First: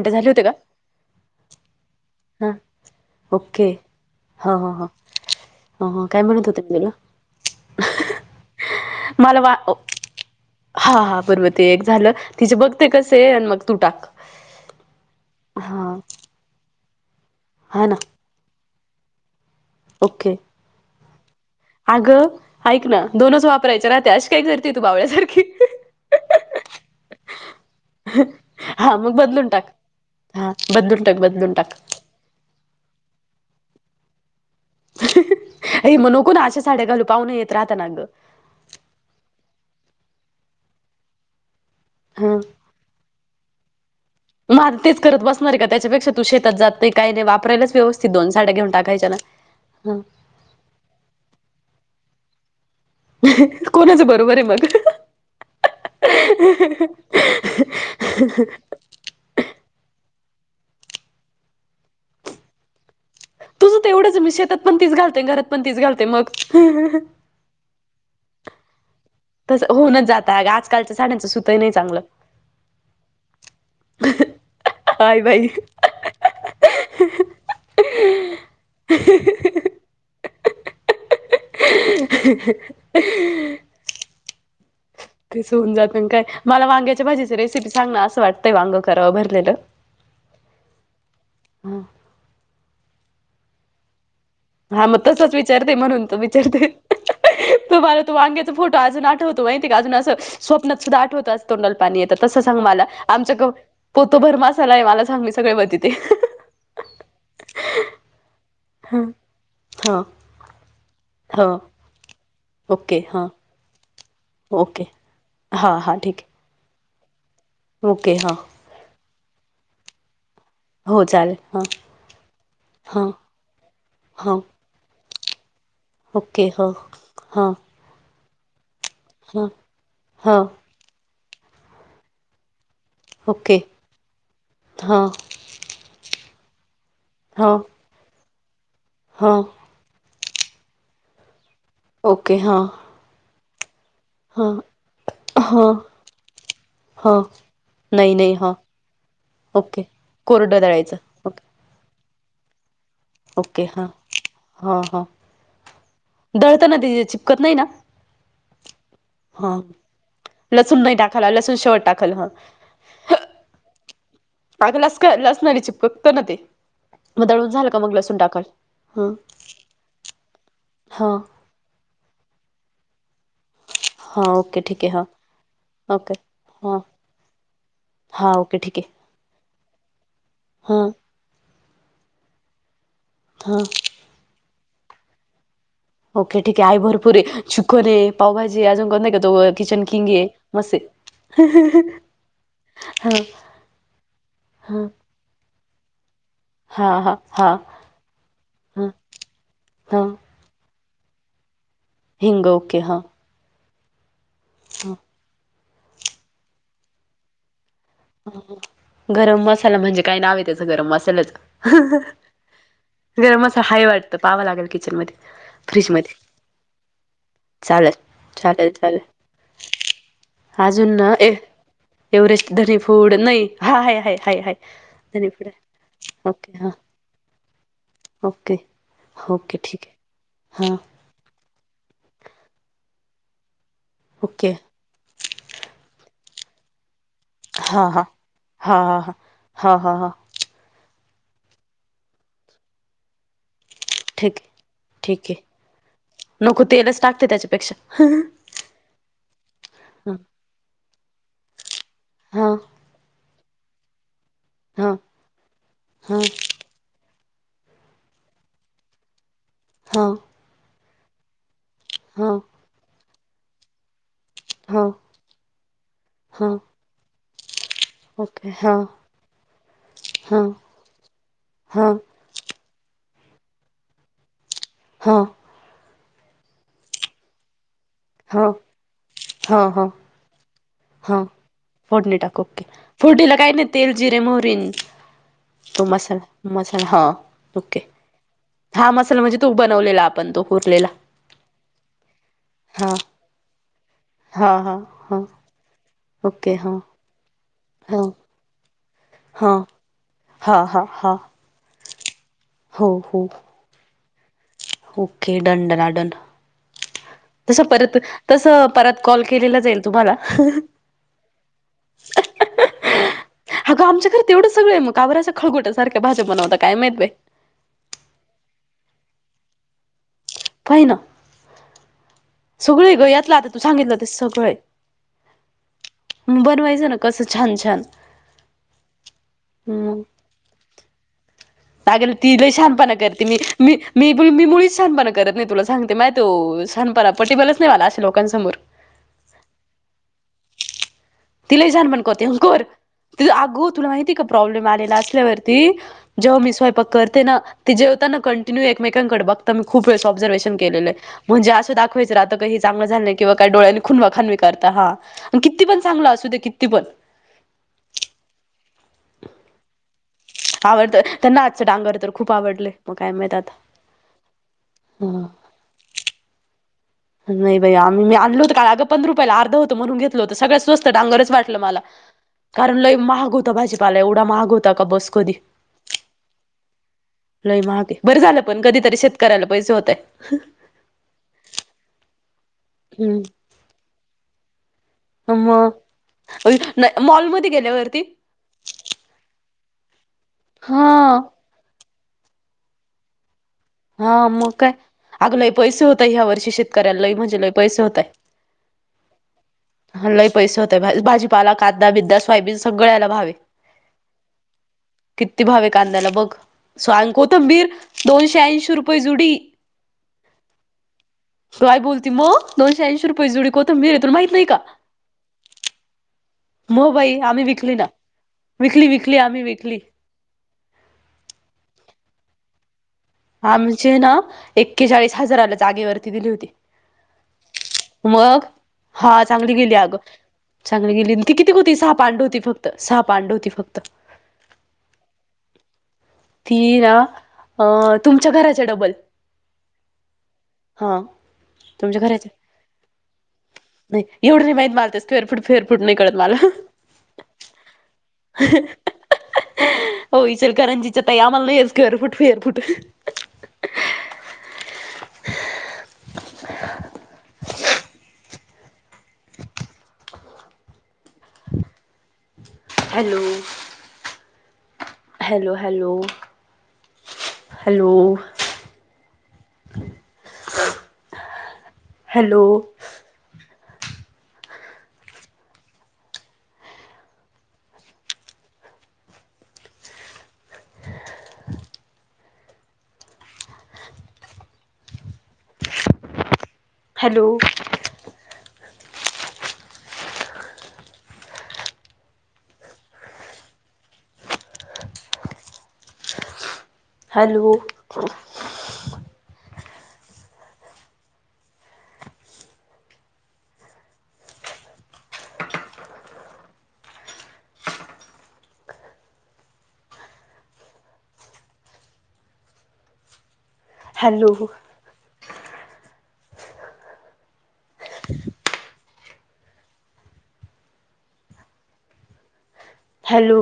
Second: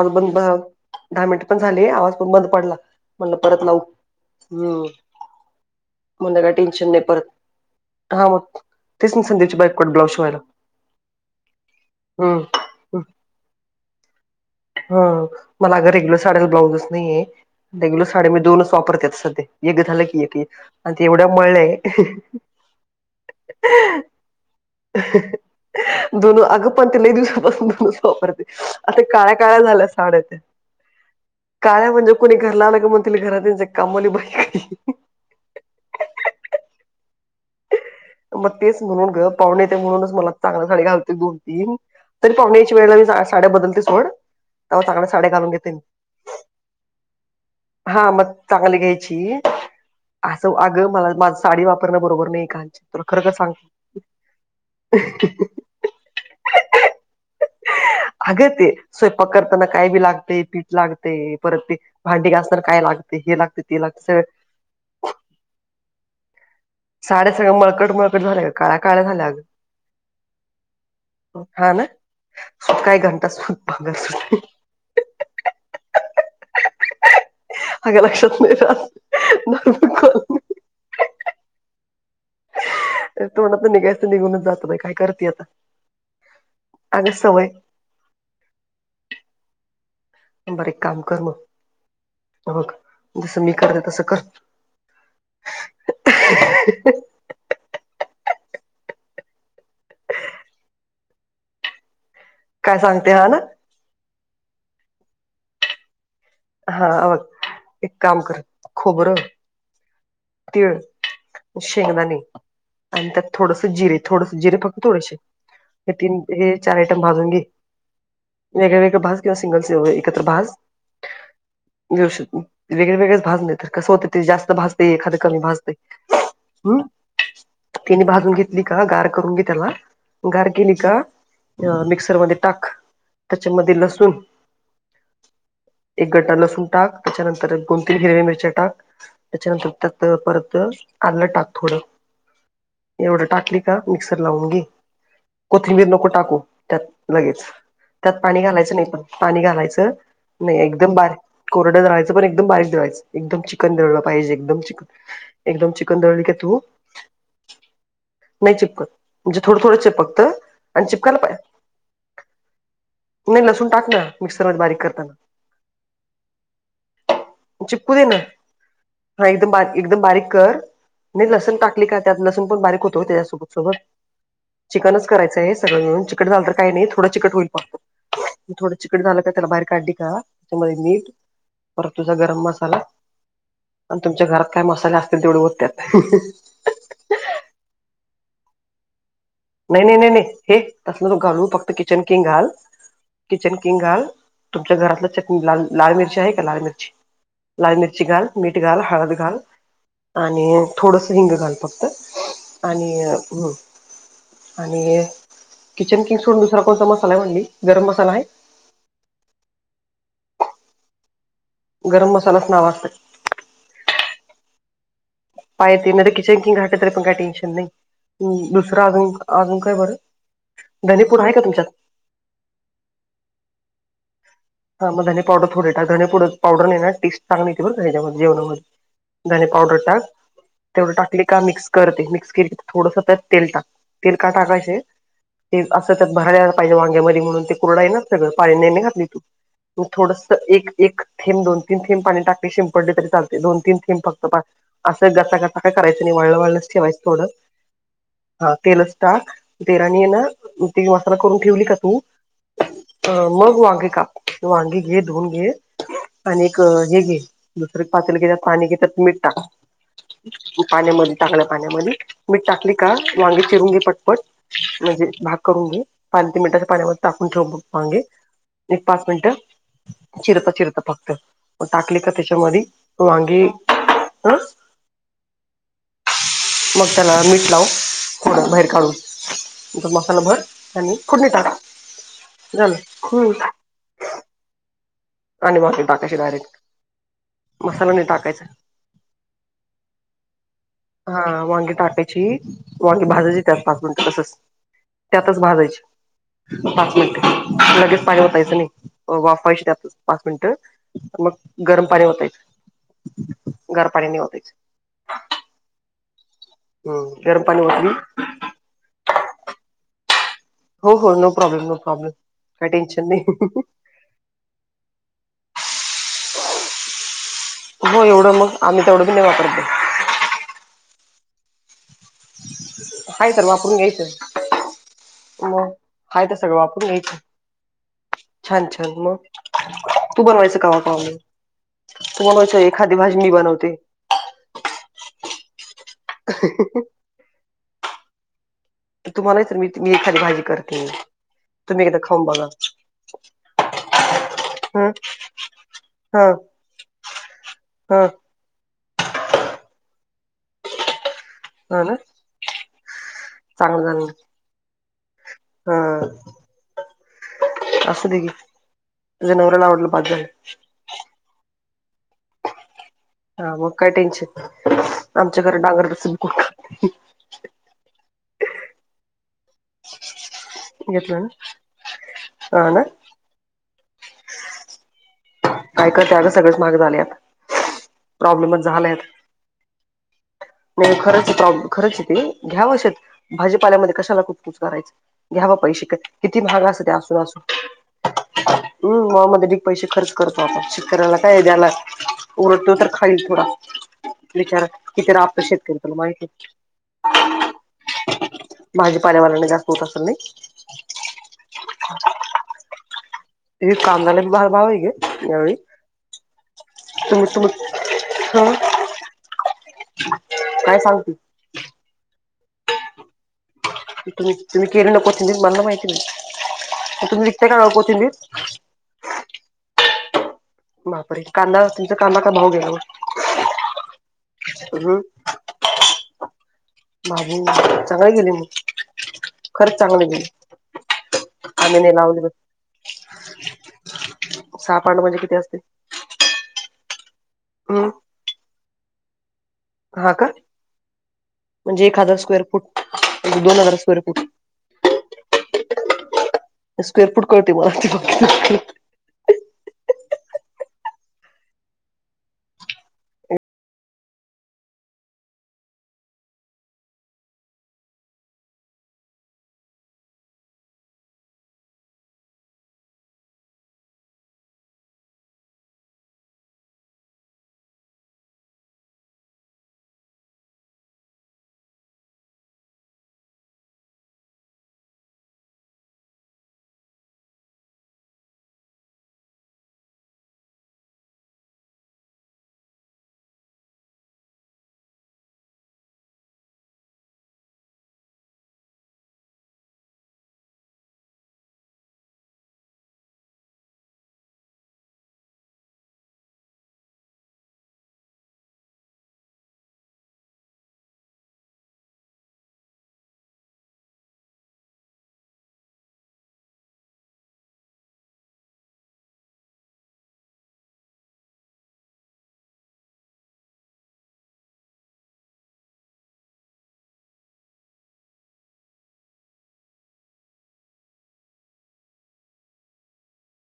आवाज झाले बंद होते का दहा मिनिट पण झाले आवाज पण बंद पडला म्हण परत लावू [unintelligible] हम्म हो काय म्हणलं म्हणत होते मी टेन्शन तुला नाही परत हा मग तेच ना मला संदीपची बायको कडे ब्लाऊज शिवायला ह बब एक झालं ति बघ [unintelligible] ते हम्म कसे आहे आणि मग तू टाक [unintelligible] ह मला अगर हा रेग्युलर साड्याला ब्लाउजच नाहीे हा ना रेग्युलर साड्या मी दोनच वापरते सध्या एक झालं की ओके एक आणि ते एवढं मळलंय अगं [unintelligible] कर त [unintelligible] दोन अगं पण ते दिवसापासून दोनच वापरते हा आता [unintelligible] मग काळ्या बदलून काळ्या टाक झाल्या साड हा बदलून टाक बदलून टाक काळ्या म्हणजे [unintelligible] कोणी घरला आलं का म्हण त घरात त्यांच कामाली बई [unintelligible] अ म्ह नकून अशा साड्या घालू पाहून येत राहताना गं [unintelligible] मग तेच म्हणून ग पाहुणे ते म्हणूनच मला चांगली साडी घालते दोन तीन तर ह पाहुणे [unintelligible] वेला मी साड्या बदलते सोड [unintelligible] म तेच चांगल्या करत साड्या घालून बसणार का घेते मी त्याच्यापेक्षा तू शेतात जात काही नाही वापरायच हा व्यवस्थित दोन मग साड्या घेऊन चांगली टाकायच्या ना घ्यायची हम [unintelligible] असं अगं मला माझ साडी वापरणं बरोबर नाही काची [unintelligible] कोणाचं बरोबर आहे मग अगं [unintelligible] [unintelligible] ते स्वयंपाक करताना काय बी लागते पीठ लागते परत ते भांडी घासताना काय लागते हे लागते [unintelligible] तुझं तेवढंच सगळं मी शेतात पण तच घालते घरात पणतीस घालते मग [unintelligible] साड्या सगळं मळकट मळकट झाल्या गं काळ्या काळ्या झालंं अगं तसं होऊनच जात आंग आजकालच्या साड्यांचं सुतही नाही चांगलं काही घंटा सुत बघा. सुत काय बाई अग लक्षात नाही राहत. मला नको [inaudible] तोंडातून निघायचं निघूनच जात बाई काय करते ते आता होऊन जात काय मला वांग्याच्या अगं भाजीच्या सवय रेसिपी सांग ना असं वाटतंय वांगं करावं भरलेलं बर एक काम कर मग, बघ जसं मी करते तसं कर हा मग तसच विचारते म्हणून तर विचारते तुम्हला तो वांग्याचा फोटो अजून आठवतो माहिती आहे का अजून असं स्वप्नात सुद्धा आठवत तोंडाला पाणी येतात तस सांग काय मला सांगते हा ना आमच्या पोत भर मासाला हाय मला सगळं मी म्हणत्याती हा, हे बघ एक काम कर हम्म, हा तिळ, शेंगदाने, ओके आणि हां त्यात थोडस जिरे थोडस जिरे फक्त ओके थोडेशे हां हे हां ठीक तीन हे चार आयटम भाजून घे ओके हां वेगळे वेगळे भाज किंवा सिंगल सिंगल, एकत्र भाज हो चालेल हां व्यवस्थित वेगळे हां वेगळेच भाज नाही तर कसं होतय ते हां जास्त भाज ते. एखाद कमी भाजतंय. ओके हो हां तिन्ही भाजून घेतली का गार करून घे हां त्याला हां गार केली का. मिक्सर मध्ये टाक ओके त्याच्यामध्ये लसूण हां एक गड्डा लसूण टाक हां त्याच्यानंतर दोन तीन हिरव्या मिरच्या टाक हां त्याच्यानंतर त्यात परत आल्ल टाक थोडं ओके हां एवढं टाकली का मिक्सर लावून हां घे हां कोथिंबीर नको टाकू त्यात हां लगेच नाही त्यात नाही पाणी हां घालायचं नाही पण पाणी ओके घालायचं नाही कोरडं एकदम दळायचं बार ओके कोरडा दळायच पण एकदम बारीक दळायचं एकदम ओके चिकन हां दळलं पाहिजे एकदम चि हां हां एकदम चिकन दळल का तू दळताना ते चिपकत नाही ना नाही चिपकत म्हणजे हां थोडं थोडं चिपकंत लसूण आणि नाही चिपकायला टाकायला पा लसूण शेवट टाकलं हा. नाही लसूण टाक ना मिक्सर मध्ये अगं बारीक लस करताना लसणारी चिपकतं ना ते मग दळून झालं का मग चिपकू दे ना लसूण टाकाल हां हा एकदम बारीक एकदम बारीक कर हां म लसूण टाक का त्यातलं पण बारीक होतो त्याच्यासोबत सोबत हां ओके ठीक आहे हां चिकनच करायचं आहे सगळं मिळून ओके चिकट झालं तर काही हां नाही थोडं चिकट होईल पाहतो हां म ओके थोडं ठीक आहे चिकन झालं का त्याला बाहेर काढडी का त्याच्यामध्ये हा मीठ परत तुझा गरम मसाला हा आणि तुमच्या घरात काय मसाले असतील तेवढे ओत त्यात ओके ठीके हाय भरपूर हे चिकन हे पावभाजी अजून करत नाही का तो नाही किचन नाही किंग नाही आहे नाही हे मस्त तसलं तो घालू फक्त किचन किंग घाल आहे किचन किंग घाल तुमच्या हा घरातलं चटणी लाल लाल मिरची आहे लाल हा मिर्ची, हा हा लाल मिर्ची घाल मीठ घाल हा हळद घाल हा आणि थोडंसं हिंग घाल फक्त हिंग ओके आणि हा आणि किचन किंग सोडून दुसरा कोण मसाला हाय म्हणली गरम मसाला हाय गरम मसाला म्हणजे काय नाव त्याच गरम मसाल्याच गरम मसालाच नाव असतय गरम मसाला हाय वाटतं पाहावं लागेल किचन मध्ये पाय ते ना तर किचन किंग घातलं तरी पण काही टेन्शन चालेल नाही चालेल दुसरं चालेल अजून, अजून काय बरं अजून ना धणेपूड ए आहे का तुमच्यात एव्हरेस्ट धनी फूड नाही हाय हय हाय हाय हाय हा मगधनी धनी पावडर फूड आहे थोडेे धनी ओके पावडर हां नाही ना टेस्ट सांगली ते बण त्याच्यामध्ये ओके जेवणामध्ये धणे ओके पावडर ठीक आहे टाक हां तेवढ टाकली का मिक्स करते मिक्स के तर थोडस त्या तेल टाक तेल का ओके टाका असे ते असं तर भरायला पाहिजे वांग्यामध्ये म्हणून ते कोरड आहे हां ना हां सगळं पाळ नने हां हां घातली हां हां तू हां हां थोड एक ेंब दोन तीनथें पाणी टाकले शिंपडले तरी चालते दोन तीन कि फक्त ठीक असं ठीक गसासा आहे काय करायचं नाही वळलं वळलंच ठेवायचं थोडं अपेक्षा हा हा तेलच टा तेलाने ना ती मसाला करून ठेवली का तू हा अ मग वांगे काप वांगी हा घे धुन घे हा आणि हे घे दुसर पातेलघे पाणी घे त्यात मीठ टाक हा पाण्यामध्ये टाकल्या पाण्यामध्ये मीठ टाकली का वांगी चिरूनपटपट हा म्हणजे भाग करून घे पाल ते हा मिठाच्या पाण्यामध्ये टाकून ठेव वांगी ओके हा पाच मिनट चि हा चिर फक्त हा टाक त्याच्यामध्ये वांगे ह हां मग त्याला मीठ लाव थोड हा बाहेर काढून हा ह मसाला भर आणि हा फोडणी टाक फोडणी टाकओके झालं हम्म फोडडीला काही नाही तेल जिरे मोरीन आणि वांगी तो मसा टाकायची डायरेक्ट मसाला हा ओके मसाला नाही टाकायचा हा मसाला म्हणजे तो बनवलेला आपण तो उरलेला हा वांगे टाकायची हा वाांगे भाजायचे त्यात पाच मिनिट तसच हा हा हा त्यातच ओके भाजायचे हा पाच मिनिट लगेच हा पाणी हा ओतायचनाहीवाफवायची त्यात हा हा हा पाचमिनिटमग गरम पाणी ओतायच हो हो गार पाणी नाही वापरायचं ओके डनडनडन हम्म गरम तस पाणी ओतली परत तस परत कॉल केला जाईल तुम्हाला हो हो नो प्रॉब्लेम नो प्रॉब्लेम काय टेन्शन नाही हग आमच्यार तेवढं सगळंग काबराच्या खळगोट सार्या भाज्या बनवता काय माहीिते हो एवढं मग आम्ही तेवढं पी नाही वापरते होय ना सगळे ग हाय याेतला तर आता तू वापरून सांगितलं ते घ्यायचं सगळे मग हाय तर सगळं वापरून बनवायचं ना घ्यायचं कसं छान छान छान छान मग तू बनवायचं कावा कावा मी अगं ती लय शहाणपणा करते मी बनवते मी मी ब मी मुळीच छानपणा करत नाही तुला सांगते मा तो छानपणा पटेबलच नाही मला अे लोकांसमोर तुम्हालाही मी मी एखादी भाजी करते तिलाही जाण तुम्ही एकदा म्हण कोते खाऊन बघा हंकोर ति अगो तुला माहिती का प्रॉब्लेम हं आलेला असल्यावरती हं जेव्हा मी स्वयपाक करते ना तेी जेवता हं ना कं एकमेकांकडे बघताना मी खूप वेळा ऑब्झर्वेशन केले म्हणजे असं हा ना दाखवायचं आता काही चांगलं झालं किंवा काय डळ्यानी चांगलं खूनवा झालं खाानवी करता हा किती पण. चांगलं असू द किती पण. असं दे की ज नवराला आवडलं बस झालं आवडत त्यांना आजचं डांगर तर खूप आवडले मग काय माहित हा मग काय टेन्शन आता आमच्या कडे नाही बाई आम्हीी आणल होत काल अग पंध या रुपयाला अर्ध होतं म्हणून घ हो सगळ स्वस्त घेतलं डांगर वाट मला ना हा कारण ना ल महाग होते. पाला एवढा माहाग होता का बस कधी. काय करते अगं सगळेच महाग झालेत लय महाग बर झालं पण प्रॉब्लेमच कधीतरी झालायत शेत. करायला पैसे होत. नाही खरंच प्र खरच तेे घ्याव अशेत हम्म भाजीपाल्यामध्ये कशाला खूप कूच करायच. घ्यावा मग पैसे किती महाग अस ते असूनसून. मॉलमध्ये गेल्यावरती हम् ममध्येध्ये अिक पैसे खर्च करतो आता हा शेतकऱ्याला काय द्याला. उरत तर र खा थोड. हा मग काय अगलंही पैसे होतय ह्या माहिती आहे. वर्षी शेतकऱ्या लही म्हणजे लय पैसे होतय. भाजीपाण्यावाल्यांनी जाात का. हल्लाही पैसे होते भाजीपाला कादा बिद्दा सवायबीन सगळ्याला भावे हे काम झाले भाव आहे गे यावेळी. आहे कांद्याला बघ स्वाय तुम्ही कोथंबीर तुम्ही दोनशे ह ऐंशी रुपये जुडी. काय सांगते. काय बोल मग दोनशेऐंशी रुपये जुडी. त मीरथून माहित तुम्ही नाही का तुम्ही केली ना कोथिंबीर मला माहिती नाही म मग बाई तुम्ही आम्ही विकताय का विकली ना. कोथिंबीर? विकली विकली आम्ही विकली. मापर कांदा तुमचा कांदा काय भाऊ घेला. आमचे ना एक्केचाळीस हजाराला जागेवरती दिली होती. माजून चांगले गेले मग मी हा चांगली गेली खरंच अगं. चांगले गेले. चांगली गेली ती किती होती आम्ही सहा नाही लावले पांड बघ. होती फक्त सहा पांड होती फक्त. सहापांड म्हणजे किती असते. ती ना अ हम्म तुमच्या घराच्या डबल. हा का. हा म्हणजे एक तुमच्या हजार घराच्या स्क्वेअर फुट दोन हजार स्क्वेर फुट. फेरफुट फेरफूट नाही करत मला. स्क्वेअर फुट करततीव म. इ चलकरंजीच्या ताई आम्हाला नाही आहे स्क्वेअर फुट फवेअर foot. Hello! Hello hello hello, hello, हा. हॅलो! हॅलो! हॅलो, ! हॅलो!